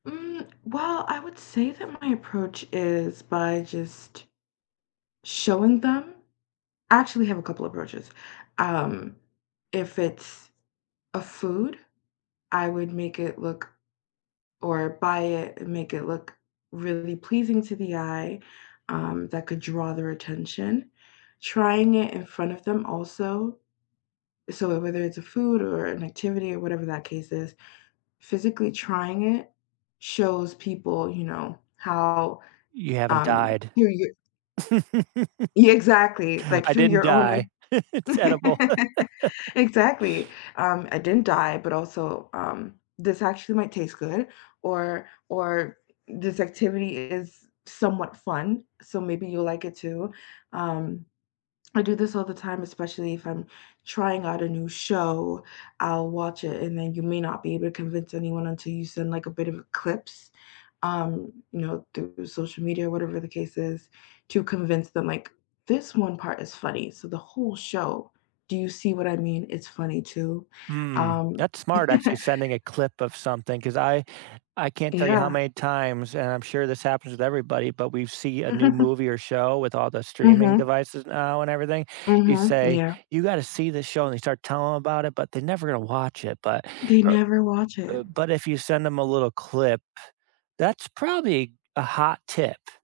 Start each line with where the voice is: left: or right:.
left: Mm, well, I would say that my approach is by just showing them. I actually have a couple of approaches. Um, if it's a food, I would make it look or buy it and make it look really pleasing to the eye, um, that could draw their attention. Trying it in front of them also. So, wh whether it's a food or an activity or whatever that case is, physically trying it shows people, you know, how,
right: You haven't
left: um,
right: died.
left: you you Yeah, exactly, like,
right: I
left: through
right: didn't
left: your
right: die.
left: own
right: It's edible.
left: exactly, um, I didn't die, but, also, um, this actually might taste good or or this activity is somewhat fun, so maybe you'll like it too. Um, I do this all the time, especially if I'm trying out a new show, I'll watch it and then you may not be able to convince anyone until you send, like, a bit of clips, um, you know, through social media or whatever the case is, to convince them, like, this one part is funny, so the whole show, do you see what I mean? It's funny too,
right: Mm,
left: um
right: that's smart actually sending a clip of something, 'cause I I can't tell you how
left: Yeah.
right: many times, and I'm sure this happens with everybody, but, we've see a new movie or show with all the streaming
left: Mhm.
right: devices now and everything, you
left: Mhm.
right: say,
left: Yeah.
right: "You gotta see this show," and they start telling 'em about it, but they're never gonna watch it, but,
left: They
right: er
left: never watch it.
right: uh, but, if you send them a little clip, that's probably a hot tip.